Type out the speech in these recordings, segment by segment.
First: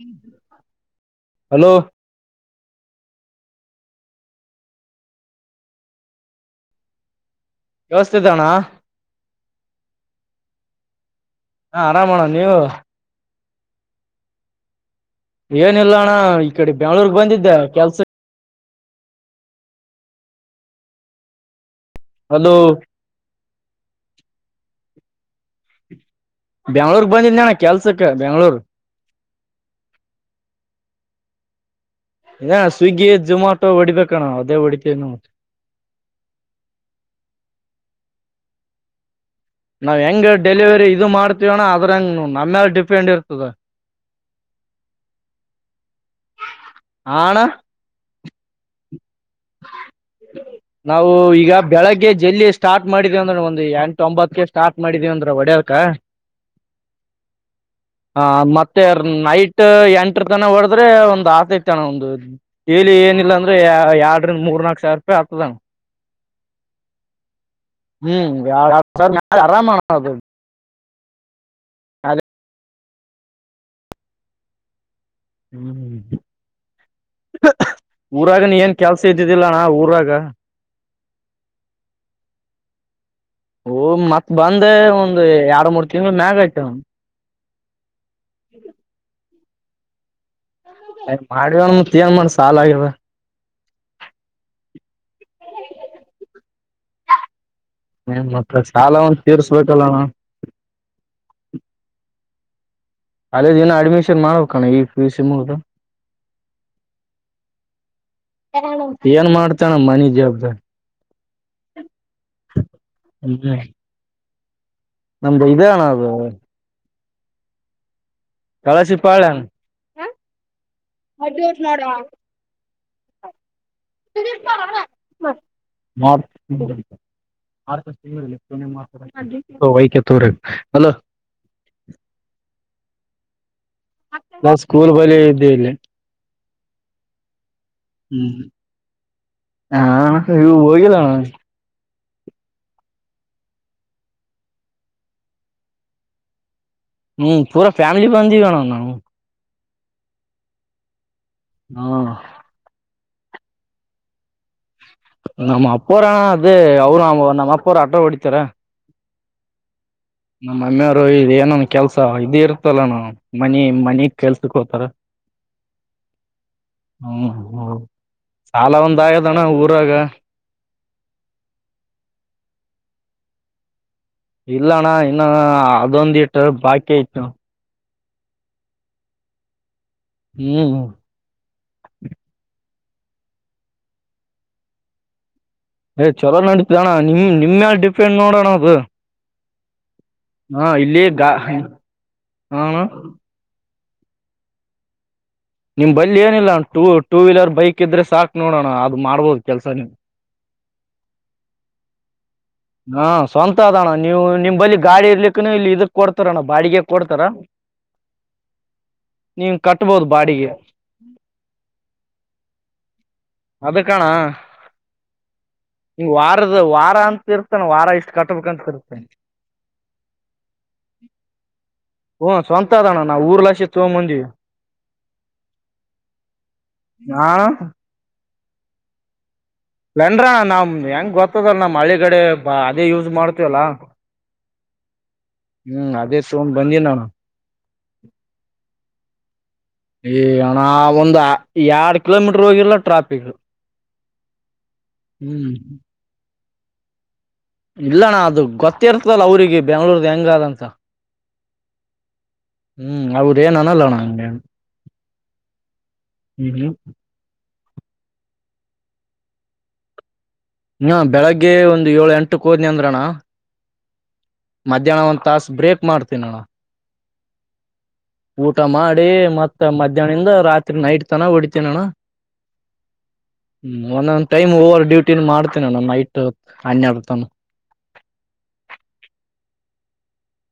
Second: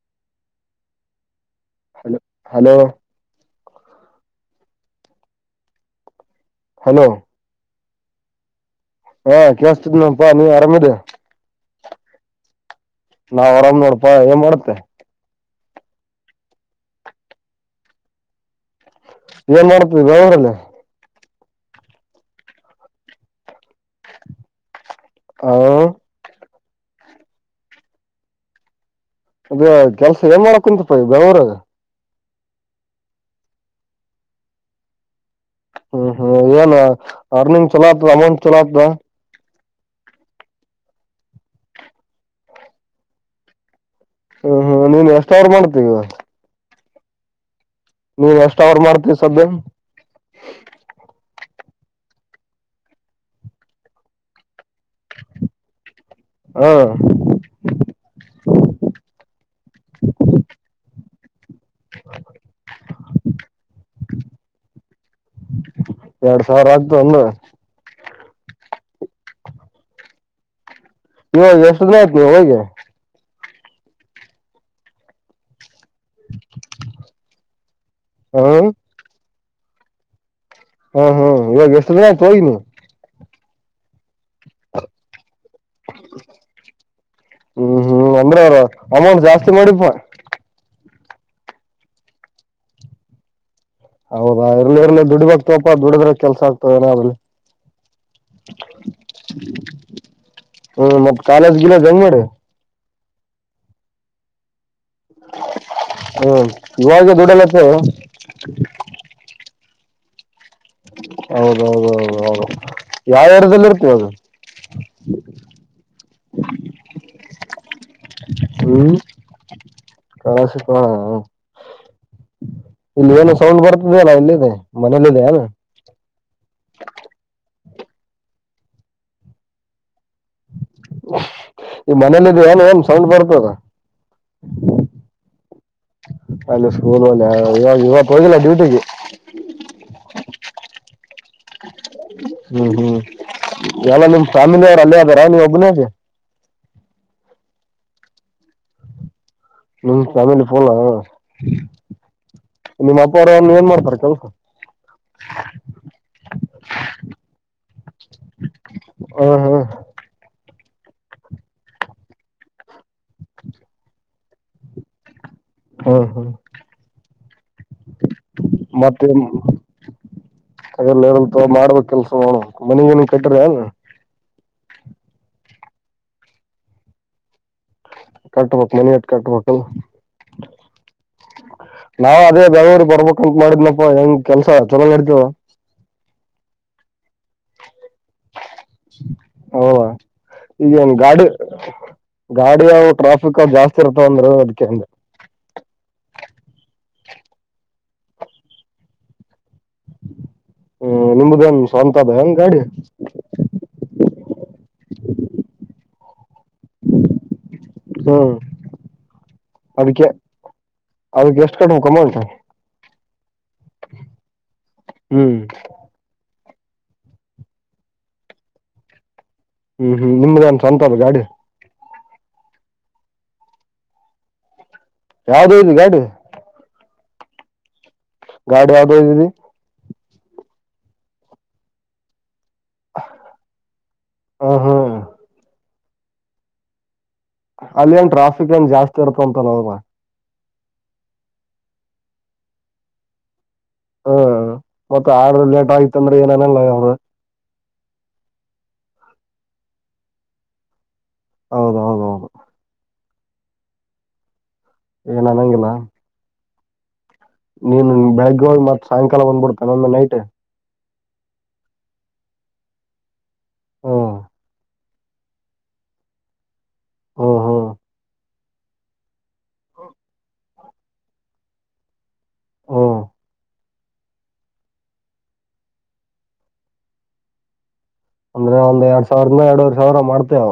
[inaudible] Hello hello hello ಕೇಳ್ಸ್ತೀದ ಅಣ ಹಾ ಕೇಳ್ಸ್ತೀದ್ ನಪಾ ನೀವ್ ಆರಾಮಿದಿ? ಆರಾಮಣ್ಣ ನೀವು ನಾವ್ ಆರಾಮ್ ನೋಡ್ಪಾ ಏನ್ ಮಾಡತ್ತೆ ಏನಿಲ್ಲ ಅಣ್ಣ ಈ ಕಡೆ ಬೆಂಗ್ಳೂರ್ಗ್ ಬಂದಿದ್ದೆ ಕೆಲ್ಸ ಏನ್ ಮಾಡತ್ತಿ ಬೆಂಗ್ಳೂರಲ್ಲಿ. ಹಲೋ ಆ ಬೆಂಗ್ಳೂರ್ ಬಂದಿದ್ಣನ ಕೆಲ್ಸಕ್ಕ ಬೆಂಗ್ಳೂರ್ ಅದೆ ಕೆಲ್ಸ ಏನ್ ಮಾಡಕ ಕುಂತ್ಯಪ್ಪ ಬೆಂಗ್ಳುರಾಗ? ಇದೆಣ ಸ್ವಿಗ್ಗಿ ಜೊಮಾಟೊ ಹೊಡಿಬೇಕಣ ಅದೇ ಹೊಡಿತೀವ್ ನಾವು ಹ್ಮ್ ಹ್ಮ್ ಏನ ಅರ್ನಿಂಗ್ ಚಲೋ ಆತ್ ಅಮೌಂಟ್ ಚಲೋ ಆತದ ನಾವು ಹೆಂಗ ಡೆಲಿವರಿ ಇದು ಮಾಡ್ತೀವಣ ಅದ್ರಂಗ್ ನಮ್ಮ್ಯಲೆ ಡಿಪೆಂಡ್ ಇರ್ತದ. ಹ್ಮ ಹ್ಮ ನೀನ್ ಎಷ್ಟ್ ಆರ್ನ್ ಮಾಡ್ತಿ ಈಗ ಹಾ ಅಣ ನೀವ್ ಎಷ್ಟ್ ಅವರ್ ಮಾಡ್ತೀ ನಾವು ಈಗ ಬೆಳಗ್ಗೆ ಜಲ್ಲಿ ಸ್ಟಾರ್ಟ್ ಮಾಡಿದೆ ಅಂದ್ರ ಒಂದು ಎಂಟು ಒಂಬತ್ ಕೆ ಸ್ಟಾರ್ಟ್ ಮಾಡಿದೀವಿ ಅಂದ್ರೆ ಹೊಡ್ಯಕ ಹ ಹ ಮತ್ತೆ ನೈಟ್ ಎಂಟ್ರ್ ತನ ಹೊಡೆದ್ರೆ ಒಂದು ಆಗ್ತೈತಣ ಒಂದು ಡೈಲಿ ಏನಿಲ್ಲ ಅಂದ್ರೆ ಯ ಯಾ ಎರಡ್ ಸಾವಿರ ಆಗ್ತವೇನಾ? ಹ್ಮ್ [unintelligible] ಆರಾಮಣ ಅದು ಇವಾಗ ಎಷ್ಟು ದಿನ ಆಯ್ತ್ ನೀ ಮ್ಯಾಲೆ ಹೋಗಿ ಹ್ ಹ್ಮ್ ಊರಾಗ ಹ ನೀ ಏನ್ ಹ್ಮ ಕೆಲ್ಸ ಇದ್ದಿ ದಿಲ್ಲಣ ಊರಾಗ ಹ್ಮ ಹ್ಮ ಇವಾಗ್ ಎಷ್ಟು ದಿನ ಆಯ್ತು ಹೋಗಿ ನೀನು? ಓಗ್ ಮ ಬಂದ ಒಂದ್ ಎರಡು ಮೂರು ತಿಂಗಳ ಮ್ಯಾಗಾಯ್ತ ಅಣ್ಣ ತಿ ಮಾಡಿಪ್ಪ ಅಯ ಮಾಡವಣ ಮತ್ ಏನ್ ಮಾಡ ಸಾಲ ಆಗ್ಯದ. ಹೌದಾ ಇರ್ಲಿ ಇರ್ಲಿ ದುಡಿಬೇಕ್ ತಗೋಪ ದುಡಿದ್ರ ಕೆಲ್ಸ ಆಗ್ತದನ ಆಲ್ಲಿ. ಹ್ಮ ಮಕ್ಳ ಸಾಲ ಒಂದ್ ತೀರ್ಸ್ಬೇಕಲ್ಲಣ. ಹ್ಮ್ ಮತ್ ಕಾಲೇಜ್ ಗೀಲೇಜ್ ಹೆಂಗ್ ಮಾಡಿ ಅಲ್ಲೇ ದಿನ ಅಡ್ಮಿಷನ್ ಮಾಡ್ಬೇಕಣ ಈ ಹ್ಮ ಇವಾಗ ದುಡಲ್ಲಪ್ಪ [unintelligible] ತ್ತಣ ಮನೆ ಜವಬ್ದಾ ಹೌದೌದೌದೌದು ಯಾವ ಏರಿಯಾದಲ್ಲಿ ಇರ್ತೀ ಇವಾಗ? ನಮ್ದ ಇದೇ ಅಣ್ಣ ಅದು [inaudible] ಹ್ಮ್ ಕಲಾಸಿಪಾಳ್ಯ ಹಾ ಕಲಾಶಿಪ [unintelligible] ಇಲ್ಲಿ ಏನು ಸೌಂಡ್ ಬರ್ತಿದಲ್ಲ ಎಲ್ಲಿದಿ ಮನೇಲ್ಲಿದೆ ಏನ್ ಮಾಡ್ [unintelligible] ಅಲ್ಲ ಈ ಮನೇಲಿದ್ಯ ಏನ್ ಏನ್ ಸೌಂಡ್ ಬರ್ತದ ನಾವ್ ಸ್ಕೂಲ್ ಬಳಿ ಇದ್ದೀವಿ ಇಲ್ಲಿ ಅಲ್ಲಿ ಸ್ಕೂಲಲ್ಲ ಇವಾ ಹ್ಮ್ ಇವಾಕೊಗಿಲ್ಲ ಡ್ಯೂಟಿಗೆ? ಇನ್ನು ಹೋಗಿಲ್ಲಣ ಹ್ಮ್ ಹ್ಮ್ ಎಲ್ಲ ನಿಮ್ ಫ್ಯಾಮಿಲಿಯವ್ರ ಅಲ್ಲೆ ಅದಾರ ನೀವ ಒಬ್ಬನೆ ಆದಿಯ ಹ್ಮ್ ಪೂರ ಫ್ಯಾಮಿಲಿ ಬಂದೀವಣ ನಾವು ನಿಮ್ ಪ್ಯಾವಿಲಿ ಫುಲ್ಲಾ ಹಾ ನಿಮ್ಮ್ ಅಪ್ಪ ಅವ್ರನ್ ಏನ್ ಮಾಡ್ತಾರೆ ಕೆಲ್ಸ? ನಮ್ಮ ಅಪ್ಪವ್ರಣ ಅದೇ ಅವ್ರು ನ ನಮ್ಮ ಅಪ್ಪ ಅವರು ಆಟೋ ಹೊಡಿತಾರ. ಆ ಹಾ ನಮ್ಮ ಮಮ್ಮಿಯವ್ರು ಇದ ಏನನ್ ಕೆಲ್ಸ ಇದ ಇರ್ತಲ್ಲ ನ ಮನಿ ಮನಿಗ್ ಕೆಲ್ಸಕ್ ಹೋತಾರ. ಹ್ಮ ಹ್ಮ್ ಹ್ಮ್ ಹ್ಮ್ ಸಾಲ ಒಂದ ಮತ್ತೆನ್ ಆಗದಣ್ಣ ಊರಾಗ ಅದ್ರಲ್ಲೇನೈತೋ ಮಾಡ್ಬೇಕ್ ಕೆಲ್ಸ ಮಾಡೋ ಮನೆ ಗಿನೆ ಕಟ್ಟಿಲ್ಲೇನ ಇಲ್ಲಣ್ಣ ಇನ್ನು ಅದೊಂದ ಇಟ್ಟ ಬಾಕಿ ಆಯ್ತು ಕಟ್ಬೇಕು ಮನ ಅಟ್ ಕಟ್ಬೇಕಿಲ್ ಹ್ಮ್ ನಾವ್ ಅದೇ ಬೆಂಗ್ಳೂರು ಬರ್ಬಕಂತ್ ಮಾಡಿದ್ನಪ್ಪಾ ಹೆಂಗ್ ಕೆಲ್ಸ ಚಲೋ ನಡೀತದ. ಏಯ್ ಚಲೋ ನಡಿತದಣ್ಣ ನಿಮ್ ನಿಮ್ಯಾಲ್ ಡೀ ಪೆಂಡ್ ನೋಡಣ ಅದು ಓ ಹೌದಾ ಹಾ ಈಗನ್ ಇಲ್ಲಿ ಗಾಡಿ ಗಾ ಗಾಡಿ ಹಣ ಅವು ಟ್ರಾಫಿಕ ಜಾಸ್ ತಿರ್ತಾ ವಂದ್ರ ಅದಿಕ್ಕೆ ಅಂದೆ ನಿಮ್ ಬಳ್ಳಿ ಏನಿಲ್ಲ ಟೂ ಟೂ ವೀಲರ್ ಬೈಕ್ ಇದ್ರೆ ಸಾಕು ನೋಡೋಣ ಅದು ಮಾಡ್ಬೋದು ಕೆಲ್ಸ ನೀವು ಹ್ಮ್ ನಿಮ್ದ ಒನ್ ಸ್ವಂತದ ಏನ್ ಹಾ ಸ್ವಂತ ಅದಣ ನೀವು ನಿಮ್ ಬಳಿ ಗಾಡಿ ಇರ್ಲಿಕ್ಕನು ಇಲ್ಲಿ ಇದು ಣ ಬಾಡಿಗೆ ಕೊಡ್ತಾರ ಹ್ಮ್ ನೀನ್ ಕಟ್ಬೋದು ಅದಕ್ಕೆ ಬಾಡಿಗೆ. ಅದಕ್ಕೆ ಎಷ್ಟ್ ಕಟ್ಬೇಕ್ ಅಮೌಂಟ್ ಅದೇ ಕಣ ಹ್ಮ್ ಹಿಂಗ್ ವಾ ವಾರದ ವಾರ ಅಂತ ಇರತ್ತಣ ವಾರ ಇಷ್ಟು ಕಟ್ಬೇಕಂತ್ ಇರುತ್ತೆ. ಹ್ಮ್ ಹ್ಮ್ ನಿಮ್ದೆನ್ ಸ್ವಂತ ಅದೆ ಗಾಡಿ? ಹು ಸ್ವಂತದಣ್ಣ ನಾವು ಊರ್ ಲಾಶಿ ಏತ್ಕೊಂಡ್ ಬಂದಿವಿ. ಯಾವ್ದ್ ಇದು ಗಾಡಿ ಆ ಗಾಡಿ ಯಾವ್ದಾದಿದು? ನಂಡ್ರ ನಮ್ ಹೆಂಗ್ ಗೊತ್ತದಲ್ ನಮ್ ಹಳ್ಳಿಗಡೆ ಬಾ ಅದೇ ಯೂಸ್ ಮಾಡ್ತೇವಲ್ಲ ಆ ಹಾ ಹ್ಮ್ ಅದೇ ಸೋನ್ ಬಂದಿಲ್ಲಣ. ಅಲ್ಲಿ ಏನ್ ಟ್ರಾಫಿಕ್ ಏನ್ ಜಾಸ್ತಿ ಇರತ ಅಂತಲ ಹೌದಾ ಅಣಾ ಅದೊಂದ್ ಎರಡ್ ಕಿಲೋಮೀಟರ್ ಹೋಗಿಲ್ಲ ಟ್ರಾಫಿಕ್ ಹ್ಮ್ ಮತ್ತೆ ಆರ್ ಹ್ಮ್ ಲೇಟ್ ಆಯತ್ ಅಂದ್ರೆ ಏನ ಲಲ್ಲ ಅವ್ರು ಇಲ್ಲಣ್ಣ ಅದು ಗೊತ್ತಿ ಇರ್ತದಲ್ಲ ಅವ್ರಿಗೆ ಬೆಂಗ್ಳೂರ್ದ ಹೆಂಗ ಅದಂತ. ಹೌದೌದ್ ಹೌದು ಹ್ಮ್ ಅವ್ರೆನ್ ಅನಲ್ಲಣ ಹಂಗೆ ಏನನ್ನಂಗಿಲ್ಲ ಊ ಹ್ಮ ನೀನ್ ಬೆಳಗ್ಗೆ ಹೊಯಿ ಮತ್ ಸಾಯಂಕಾಲ ಬಂದ್ಬಿಡ್ತ ಒಮ್ಮೋಮ್ಮೆ ನೈಟ್ ಹಾ ಬೆಳಿಗ್ಗೆ ಒಂದು ಏಳು ಎಂಟಕ್ಕೆ ಹೋದ್ನಿ ಅಂದ್ರಣ್ಣ ಹಾ ಮಧ್ಯಾಹ್ನ ಒಂದ್ ತಾಸ ಬ್ರೇಕ್ ಮಾಡ್ತೀನ ನೋಣ ಹ್ಮ ಹ್ಮ ಊಟ ಮಾಡಿ ಮತ್ತ ಮಧ್ಯಾಹ್ನಿಂದ ರಾತ್ರಿ ನೈಟ್ ತನ ಹೊಡಿತನ ಅಣ್ಣ ಹ ಹ್ಮ್ ಒಂದೊಂದ್ ಟೈಮ್ ಓವರ್ ಡ್ಯೂಟಿ ಮಾಡ್ತನ ಅಣ್ಣ ನೈಟ್ ಹನ್ನೆರಡು ತನ ಅಂದ್ರೆ ಒಂದ್ ಎರಡ್ ಸಾವಿರದಂದ ಎರಡುೂರ್ ಸಾವಿರ ಮಾಡ್ತೇಾಯಾ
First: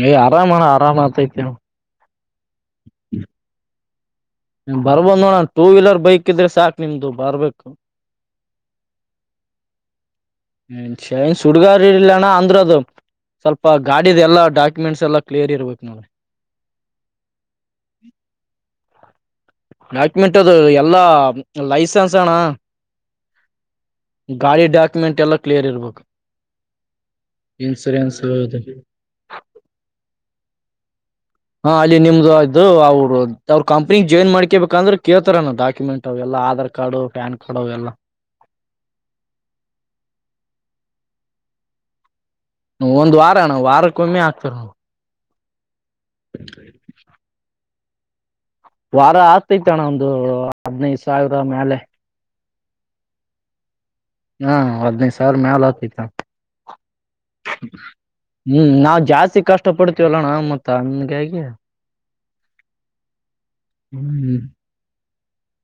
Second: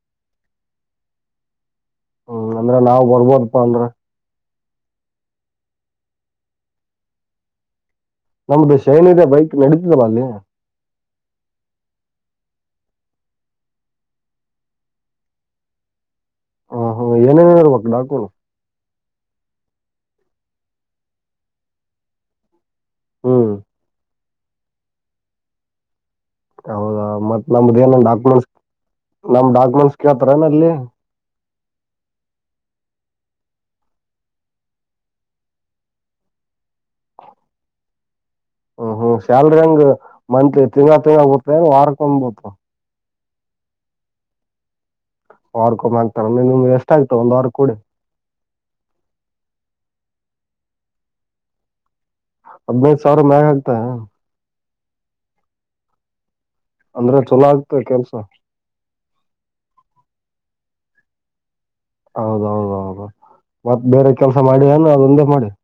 ಹೇ ಆರಾಮಣ ಆರಾಮ ಆತತೈ ಅಣ್ಣ ಹ್ಮ್ ಅಂದ್ರೆ ನಾವ್ ಬರ್ಬೋದಪ್ಪಾ ಅಂದ್ರ ಬರ್ಬೋದ್ ನೋಡಣನ್ ಟೂ ವೀಲರ್ ಬೈಕ್ ಇದ್ರೆ ಸಾಕ್ ನಿಮ್ದು ಬರ್ಬೇಕು ನಮ್ದು ಶೈನ್ ಇದೆ ಬೈಕ್ ನಡೀತಿದ ಅಲ್ಲಿ ಶ್ ಸುಡ್ಗಾರ್ ಇರ್ಲಣ್ಣ ಅಂದ್ರ ಅದು ಸ್ವಲ್ಪ ಗಾಡಿದ ಎಲ್ಲ ಡಾಕ್ಯುಮೆಂಟ್ಸ್ ಎಲ್ಲಾ ಕ್ಲಿಯರ್ ಇರ್ಬೇಕು ನೋಡ ಹ ಹ ಏನ್ ಏನ್ ಇರ್ಬೇಕು ಡಾಕ್ಯುಮೆಂಟ್ಸ್ ಡಾಕ್ಯುಮೆಂಟ್ ಅದು ಎಲ್ಲಾ ಲೈಸೆನ್ಸ್ ಅಣ್ಣ ಹ್ಮ್ ಗಾಡಿಿ ಡಾಕ ೆಟ್ ಎಲ್ಲ ಕ್ಲಿಯರ್ ಇರಬೇಕು ಹೌದಾ ಮತ್ ನಮ್ದ ನ್ ಡಾಕ್ಯುಮೆಂಟ್ಸ್ ಅದು ನಮ್ ಡಾಕ್ಯುಮೆಂಟ್ಸ್ ಕೇಳ್ [unintelligible] ಹಾ ಅಲ್ಲಿ ನಿಮ್ದು ಅದು ಅವ್ರು ಅವ್ರ ಕಂಪ್ನಿಗ್ ಜಾಯಿನ್ ಮಾಡ್ಕೇಬೇಕ ಅಂದ್ರೆ ಕೇಳ್ತಾರಾನ ಡಾಕ್ಯುಮೆಂಟ್ ಅವೆಲ್ಲಾ ಆಧಾರ್ ಕಾರ್ಡ್ ಪ್ಯಾನ್ ಕಾರ್ಡ್ ಅವೆಲ್ಲ ಹ್ಮ್ ಹ್ಮ್ ಸ್ಯಲ್ರಿ ಹಂಗ್ ಮಂತ್ಲಿ ತಿಂಗಳ ತಿಂಗಳ ಬರುತ್ ಇಲ್ಲ ವರುಕೊಮ್ಮೆ ಬರ್ತಾ ಒಂದ್ ವಾರ ಅಣ್ಣ ವಾರ ಕಮ್ಮಿ ಆಗ್ತರ ವರ್ಕೋಮ್ ಮಾಡ್ತಾರೆ ನಿಮ್ ಎಷ್ಟ ಆಯ್ತ ಒಂದ ವಾರ ಕೂಡಿ ವಾರ ಆಗ್ತೈತಣ್ಣ ಒಂದು ಹದ್ನೈದು ಸಾವಿರ ಮೇಲೆ ಹದನೈದು ಸಾವಿರ ಮ್ಯಾಗ ಆಗ್ತಾ ಹಾ ಹದ್ನೈದು ಸಾವಿರ ಮ್ಯಾಲ ಹತೈತ ಅಂದ್ರೆ ಚಲೋ ಆಗ್ತದೆ ಕೆಲ್ಸ ಹ್ಮ್ ನಾವ್ ಜಾಸ್ತಿ ಕಷ್ಟ ಪಡ್ತೀವಲ್ಲಣ ಮತ್ತ [unintelligible] ಹಂಗಾಗಿ ಹೌದೌದೌದು ಮತ್ ಬೇರೆ ಕೆಲ್ಸ ಮಾಡಿ ಅಾನ ಅದೊಂದೇ ಮಾಡಿನ್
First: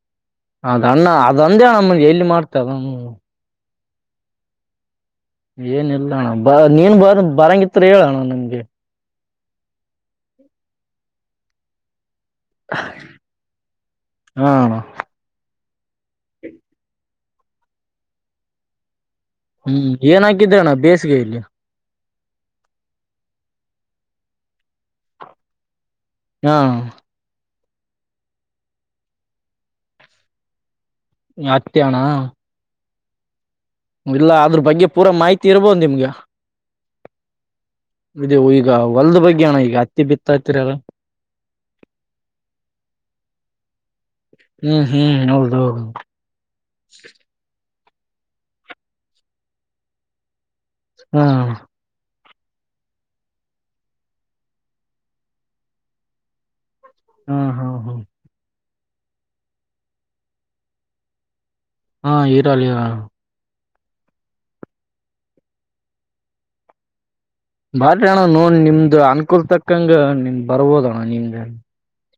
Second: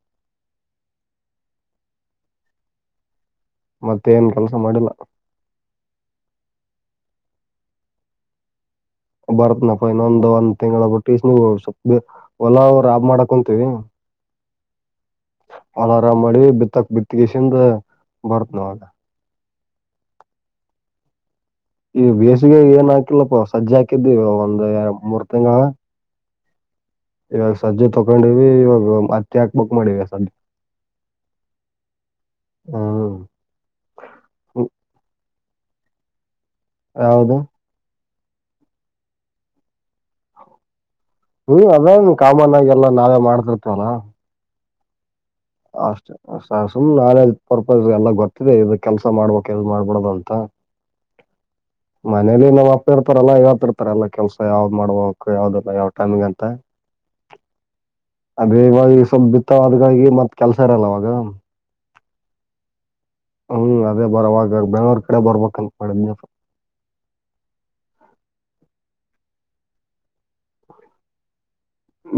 ಅದ ಅಣ್ಣ ಅದೊಂದೇ ಅಣಮ್ಮನಗೆ ಎಲ್ಲಿ ಮಾಡ್ತ ಅ ಮತ್ತ ಏನ್ ಕೆಲ್ಸ ಮಾಡಿಲ್ಲ ಏನು ಇಲ್ಲ ಅಣ್ಣಾ ಬರೋಗಿದ್ರೆ ಹೇಳನ್ನ ನನಗೆ ಬರ್ತೀನಪ್ಪಾ ಇನ್ನು ಒಂದು ತಿಂಗಳು ಬಿಟ್ಟು ಹ [unintelligible] [unintelligible] ರಾಬ್ ಮಾಡಕ ಕುಂತೀವಿ ಹಾ ಅಣ್ಣ [unintelligible] ಅಲಾರಾಮ್ ಮಾಡಿ ಬಿತ್ತಕ್ ಬಿತ್ತಗೆಸಿಂದ ಬರ್ತ್ ನವಾಗ. ಹ್ಮ್ ಏನಾಕಿದ್ದನ್ನ ಬೇಸಿಗೆ ಇಲ್ಲಿ. ಈ ಬೇಸಿಗೆ ಏನ್ ಹಾಕಿಲ್ಲಪ್ಪ ಸಜ್ಜೆ ಹಾಕಿದ್ ಒಂದ್ ಮೂರ್ ತಿಂಗಳ. ಹಾ ಇವಾಗ ಸಜ್ಜೆ ತಗೊಂಡಿವವಿ ಇವಾಗ ಮತ್ತೆ ಹಾಕ್ ಬೇಕ್ ನೋಡಿಗ್ ಸಜೆ ಹಾಕ್ತಿಯನ್ನ ಹಾ ಇಲ್ಲ ಅದ್ರ ಬಗ್ಗೆ ಪೂರಾ ಮಾಹಿತಿ ಇರ್ಬೋದು್ ನಿಮ್ಗ ಯಾವ್ದು ಇ ಈಗ ಹೊಲ್ದ ಬಗ್ಗೆ ಅಣ ಈಗ ಹತ್ತಿ ಬಿತ್ತಾತಿರಲ್ಲ ಹ್ಮ ಅದನ್ ಕಾಮನ್ ಆಗ ಎಲ್ಲ ನಾವೇ ಮಾಡ್ತಿರ್ತವಲ್ಲ ಹ್ಮ್ ಹ್ಮ್ ಹೌದು [unintelligible] ಎಲ್ಲ ಗೊತ್ತಿದೆ ಇ ಕೆಲ್ಸ ಮಾಡ್ಬಕ್ ಎಲ್ ಮಾಡ್ಬರಾಡು ಅಂತ ಹಾ ಮನೇಲಿ ನಮ್ಮ್ ಅಪ್ಪ ಇರ್ತಾರಲ್ಲ ಇವತಿ ಇರ್ತಾರ ಎಲ್ಲ ಕೆಲ್ಸ ಯಾವ್ದ್ ಮಾಡ್ಬಕ್ ಯಾವ್ದ ಯಾವ್ ಟೈಮ್ಗ ಅಂತ ಹಾ ಹಾ ಹಾ ಬೇಗವಾಗಿ ಸೊಬ್ಬತ್ತ ಅಕ ಮತ್ತೆ ಕೆಲ್ಸ ಇರಲ್ಲ ಅವಾಗ ಹಾ ಈರಾಲಾ ಇರ ಹ್ಮ್ ಅದೇ ಬರವಾಗ ಬೆಂಗ್ಳೂರ್ ಕಡೆ ಬರ್ಬೇಕಲ್ ಮಾಡ್ ದಿವ್ಸ [unintelligible] ನೊಣ ನಿಮ್ ಇ ಅನ್ಕೂಲ್ ತಕ್ಕಂಗ ನಿನ್ ಬರ್ಬೋದಣ್ಣ [unintelligible]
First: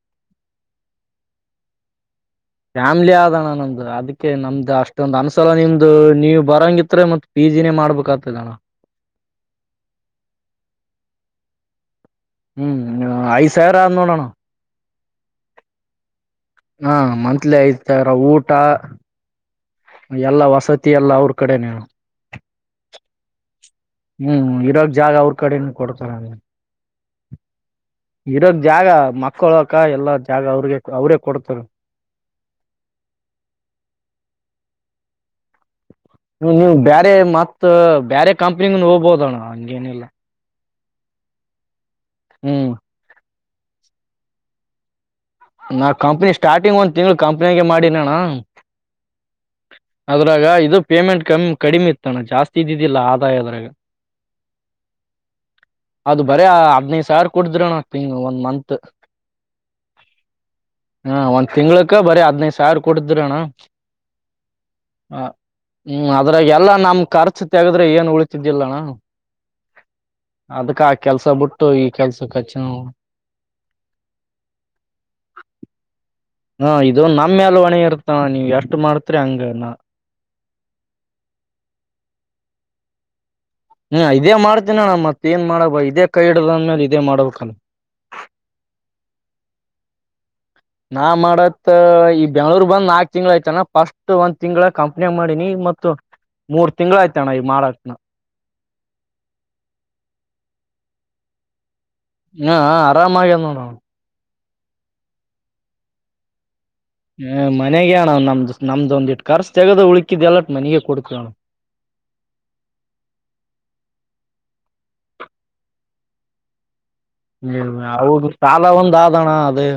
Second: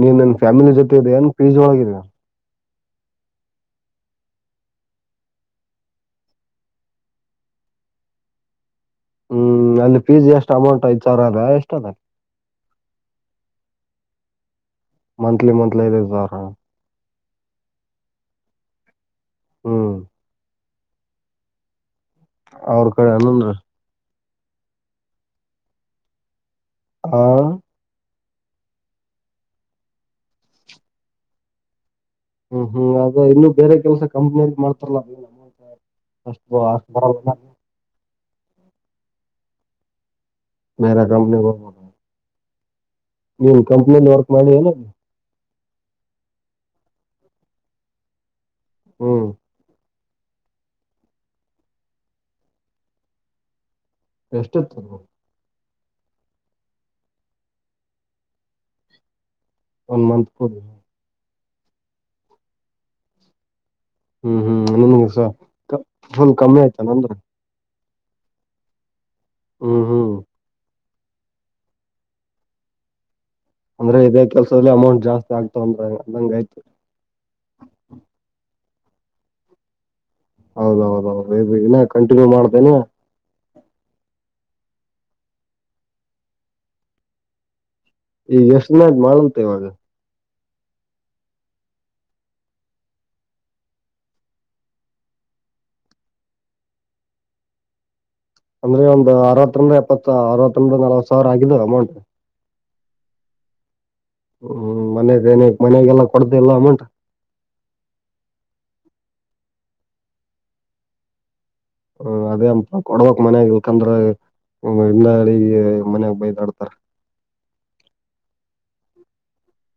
ನೀನ್ ನನ್ ಫ್ಯಾಮಿಲಿ ಜೊತೆ ಇದೆ ನನ್ ಪೀಜ್ ಒಳಗ. ಫ್ಯಾಮ್ಲಿ ಆದಣ್ಣ ನಮ್ದು ಅದಕ್ಕೆ ನಮ್ದು ಅಷ್ಟೊಂದ್ ಅನ್ಸಲ ನಿಮ್ದು ನೀವು್ ಬರಂಗಿತ್ ಮತ್ತತ್ ಪಿ ಜಿನೇ ಮಾಡ್ಬೇಕ ಆತದಣ ಹ್ಮ್ ಅಲ್ಲಿ ಫೀಜಿ ಎಷ್ಟ್ ಅಮೌಂಟ್ ಐದ ಸಾವರ ಅದ ಎಷ್ಟು ಅದಲ್ಲ. ಹ್ಮ್ ಐದು ಸಾವಿರ ಅದ್ನೊಡ್ಡನ್ನ ಮಂತ್ಲಿ ಮಂತ್ಲಿ ಐದ ಐದ ಸಾವರ. ಕತ್ಲ ಇತಾರ ಊಟ. ಹ್ಮ್ ಎಲ್ಲ ವಸತಿ. ಅಲ್ಲ ಅವ್ರ ಕಡೆನ. ಅವ್ರ ಕಡೆನು. ಹ್ಮ್ ಇರಾಗ ಜಾಗ ಅವ್ರ ಕಡೆನ ಕೊಡ್ತಾರ. ಹಾ. ಇರೋದ ಜಾಗ ಮಕ್ಕಳಕ ಎಲ್ಲ ಜಾಗ ಅವ್ರಿಗೆ ಅವ್ರೇ ಕೊಡ್ತಾರ. ಹ್ಮ್ ಹ್ಮ್ ಅದ ಇನ್ನುೂ ಬೇರೆ ಕೆಲ್ಸ ಕಂಪ್ನಿಯಲ್ಲಿ ಮಾಡ್ತಾರಲ್ಲ ನಮ್ಮ. ನೀವು್ ಬೇರೆ ಮತ್ತ ಬೇರೆ ಕಂಪ್ನಿಗ ಹೋಗ್ಬೋದಣ ಹಂಗೇನಿಲ್ಲ ಬೇರ ಕಂಪನ ಹ್ಮ್ ನೀನ್ ಕಂಪ್ನೀನ್ಲೀ ವರ್ಕ್ ಮಾಡಿ ಏನ್ ನಾ ಕಂಪ್ನಿ ಸ್ಟಾರ್ಟಿಂಗ್ ಒಂದ್ ತಿಂಗ್ಳ ಕಂಪ್ನಿಗೆ ಮಾಡಿಿನಣ ಹ್ಮ್ ಅದ್ರಾಗ ಇದು ಪೇಮೆಂಟ್ ಕಮ ಕಡಿಮೆ ಇತ್ತಣ ಜಾಸ್ತಿ ಇದಿದ್ದಿಲ್ಲ ಆದಾಯ ಅದ್ರಾಗ ಎಷ್ಟತ್ತು ಅದು ಬರ ಹದ್ನೈದು ಸಾವಿರ ಕೊಡ್ತಿದ್ರನ ತಿಂಗ ಒಂದ್ ಮಂತ್ ಒನ್ ಮಂತ್ಕ ಹ ಒಂದ್ ತಿಂಗ್ಕ ಬರ ಹದ್ನೈದು ಸಾವಿರ ಕೊಡಿದ್ರಣ್ಣ ಹ್ಮ್ ಹ್ಮ್ ನನ್ಸ ಹ ಹ್ಮ್ ಫುಲ್ ಅದ್ರಾಗ ಕಮ್ಮಿ ಎಲ್ಲಾ ಆಯ್ತಾ ನಮ್ ನಂದು ಖರ್ಚು ತೆಗದ ಅಂದ್ರೆ ಏನ್ ಉಳಿತಿದ್ದಿಲ್ಲಣ ಹ್ಮ್ ಹ್ಮ್ ಅದುಕ್ಕ ಹಾಕ್ ಕೆಲ್ಸ ಬಿಟ್ಟು ಈ ಕೆಲ್ಸಕ್ಚ್ಚ ನವು ಅಂದ್ರೆ ಇದೇ ಕೆಲ್ಸ [unintelligible] ಅಮೌಂಟ್ ಜಾಸ್ತಿ ಆಗ್ತಾವ ಅಂದ್ರಂಗ ಆಯ್ತು ಹಾ ಮಾಡ್ತ್ರಿ ಹಂಗ ನ ಹೌದೌದೌದುನ್ನ ಕಂಟಿನ್ಯೂ ಮಾಡ್ತೇನೆ ಹ್ಮ ಇದೇ ಮಾಡ್ತೀನಣ ಮತ್ತ ಏನ್ ಮಾಡಬ ಇದೇ ಕೈ ಹಿಡ್ದಂದ್ಮೇಲೆ ಇದೇ ಮಾಡಬೇಕಲ್ಲ ಈಗ ಎಷ್ಟನ್ ಮಾಡಂತ ಇವಾಗ ನಾ ಮಾಡತ್ ಈ ಬೆಂಗ್ಳೂರ್ ಬಂದ್ ನಾಕ್ ತಿಂಗಳ ಆಯ್ತಣ್ಣ ಫಸ್ಟ್ ಒಂದ್ ತಿಂಗ್ಳ ಕಂಪ್ನೇಂಟ್ ಮಾಡಿನಿ ಮತ್ತ ಮೂರ್ ತಿಂಗಳ ಆಯ್ತಣ್ಣ ಈ ಮಾಡತ್ನ ಅಂದ್ರೆ ಒಂದು ಅವತ್ತಂದ ಎಪ್ಪ ಅರವತ್ತಂದ್ರ ನಲ್ವತ್ ಸಾವಿರ ಆಗಿದ್ದು ಅಮೌಂಟ್ ಹಾ ಹಾ ಆರಾಮಾಗ್ಯದ ನೋಡಣ ಹ್ಮ್ ಮನೆನೆ ಮನೆಗೆಲ್ಲಾ ಕೊಡ್ತ್ಯ ಇಲ್ಲ ಅಮೌಂಟ್ ಹ್ ಮನೆಗ ಅಣ ನಮ್ದು ನಮ್ದು ಒಂದ್ ಎಷ್ಟು ಕರ್ಚು ತೆಗದ ಉಳಕಿದ ಅಲ್ಲ ಮನೆಗೆ ಕೊಡ್ತ ಅಣ ಹ್ಮ ಅದೇ ಅಪ ಕೊಡ್ಬಕ್ ಮನ್ಯಾಗ ಇಲ್ಕಂದ್ರ ಇಲ್ಲ ಮನ್ಯಾಗ ಬೈದ ಆಡ್ತಾರ್ ಹ ಹೌದು ಸಾಲ ಒಂದ್ ಆದಣ ಅದೇ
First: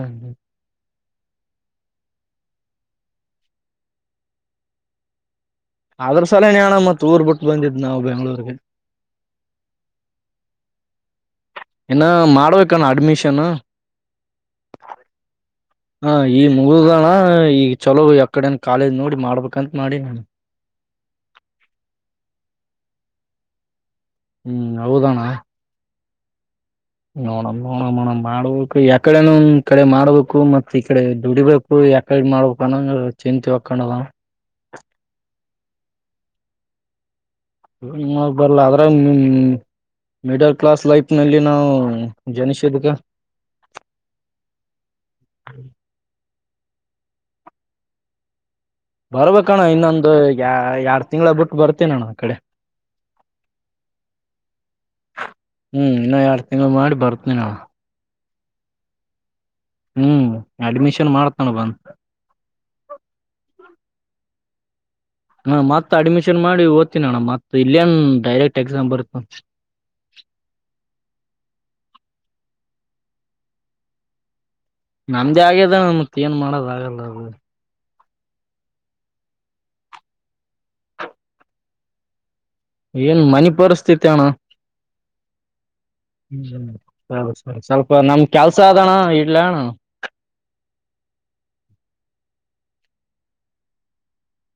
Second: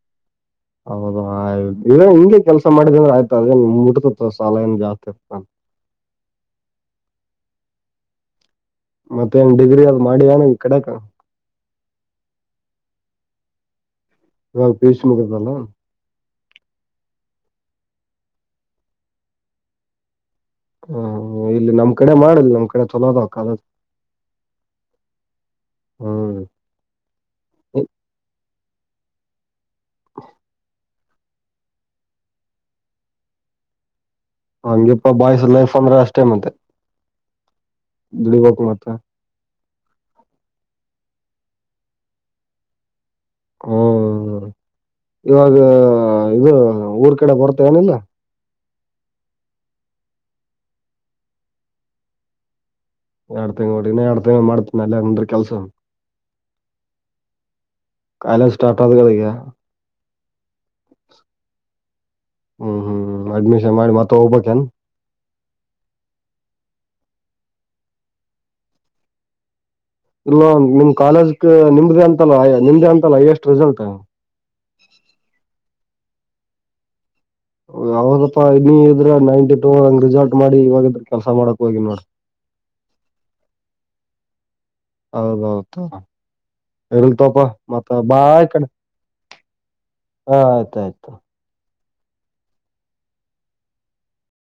ಹೌದ ಆಯ್ತ ಇ ಹಿಂಗೆ ಕೆಲ್ಸ ಮಾಡಿದ ಅಂದ್ರೆ ಆಯ್ತು ಅದನ್ [unintelligible] ಸಾಲ ಏನ್ ಜಾಸ್ತಿ ಇತ ಅದ್ರ ಸಲನ್ಣ ಮತ್ ಊರ್ ಬಿಟ್ಟು ಬಂದಿದ್ದ್ ನಾವು ಬೆಂಗ್ಳೂರ್ಗೆ ಮತ್ತೆ ಹೆಂಗ್ ಡಿಗ್ರಿ ಅದು್ ಮಾಡಿ ಏನಂಗ ಕಡ್ಯಾಕ ಇನ್ನ ಮಾಡ್ಬೇಕನ್ನ ಅಡ್ಮಿಷನ್ ಇವಾಗ ಪಿ ಯು ಸಿ ಮುಗಿದಲ್ಲ ಹ ಈಗ ಮುಗದಣ ಈಗ ಚಲೋ ಯಕಡ ಕಾಲೇಜ್ ನೋಡಿ ಮಾಡ್ಬೇಕಂತ ಮಾಡಿನ್. ಹ್ಮ ಇಲ್ಲಿ ನಮ್ ಕಡೆ ಮಾಡ ನಮ್ ಕಡೆ ಚಲೋ ಅದಾವ ಕಾಲೇಜ್. ಹ್ಮ್ ಹೌದಣ. ಹ್ಮ್. ನೋಡೋಣ ನೋಣೋಣ ಅಣ್ಣ ಮಾಡುದ, ಎಕಡೆನು ಈ ಕಡೆ ಮಾಡ್ಬೇಕು ಮತ್ತೆ ಈ ಕಡೆ, ದುಡಿಬೇಕು ಯಾಕಡೆ ಮಾಡ್ಬೇಕು ಅನ್ನೋ ಚಿಂತಿ ಹೊಕ್ಕಂಡದ, ಹಂಗಿಪ್ಪ ಬಾಯ್ಸ್ ಲೈಫ್ ಅಂದ್ರೆ ಅಷ್ಟೇ ಮತ್ತೆ ಏನ ಮಾಡಾಕ ಬರಲ್ಲ ದುಡಿಬೇಕು ಅದ್ರಾಗ ಮತ್ತೆ ಮಿಡಲ್ ಕ್ಲಾಸ್ ಲೈಫ್ ನಲ್ಲಿ ನಾವು ಜನಿಸಿದಕ. ಹ್ಮ ಇವಾಗ, ಇದು ಊರ್ ಕಡೆ ಬರ್ತಿ ಏನಿಲ್ಲ? ಬರ್ಬೇಕಣ್ಣ ಇನ್ನೊಂದು ಯ ಎರಡ್ ತಿಂಗಳ ಬಿಟ್ಟು ಬರ್ತಿನ ಅಣ್ಣ ಆ ಕಡೆ. ಎರಡು ತಿಂಗಳು ನೋಡಿ ಇನ್ನ ಎರಡು ತಿಂಗಳ ಮಾಡ್ತಿ ಅಲ್ಲೇ ಕೆಲ್ಸಾ? ಹ್ಮ್ ಇನ್ನ ಎರಡ್ ತಿಂಗಳ ಮಾಡಿ ಬರ್ತೇನಣ ಕಾಲೇಜ್ ಸ್ಟಾರ್ಟ್ ಆಗೋವರ್ಗೆ. ಹ್ಮ್. ಅಡ್ಮಿಷನ್ ಮಾಡ್ತಣ ಬಂದ. [unintelligible] ಹೋಗ್ಬೇಕನ? ಹಾ ಮತ್ತ ಅಡ್ಮಿಷನ್ ಮಾಡಿ ಹೋಗ್ತೀನಿ ಅಣ್ಣ ಮತ್ತ ಇಲ್ಲೇನ್ ಡೈರೆಕ್ಟ್ ಎಕ್ಸಾಮ್ ಬರತನ. ಇಲ್ಲ ನಿಮ್ಮ ಕಾಲೇಜಕ ನಿಮ್ದ ಅಂತ, ಅಲ್ಲ ನಿಂದೆ ಅಂತಲ್ಲ ಹೈಯೆಸ್ಟ್ ರಿಸಲ್ಟ್. ನಮ್ದೇ ಆಗ್ಯದ ಮತ್ ಏನ್ ಮಾಡೋದ ಆಗಲ್ಲ ಅದು. ಹೌದಪ್ಪಾ ನಿ ಇದ್ರ ನೈಂಟಿ ಟೂ ಹಂಗ ರಿಸಲ್ಟ್ ಮಾಡಿ ಇವಾಗ ಇದ್ರ ಕೆಲ್ಸಾ ಮಾಡಕ್ ಹೋಗಿ ನೋಡ. ಏನ್ ಮನಿ ಪರಿಸ್ಥಿತಿ ಅಣ್ಣ. ಹೌದೌದು. ಹ್ಮ ಇರ್ಲಿ ಸರಿ ತೋಪ ಸರಿ ಮತ್ತ ಸ್ವಲ್ಪ ನಮ್ ಬಾಳ್ ಕೆಲ್ಸ ಕಡೆ ಅದಣ ಇಡ್ಲ್ಯಾ ಅಣ್ಣ? ಹಾ ಆಯ್ತಾಯ್ತು.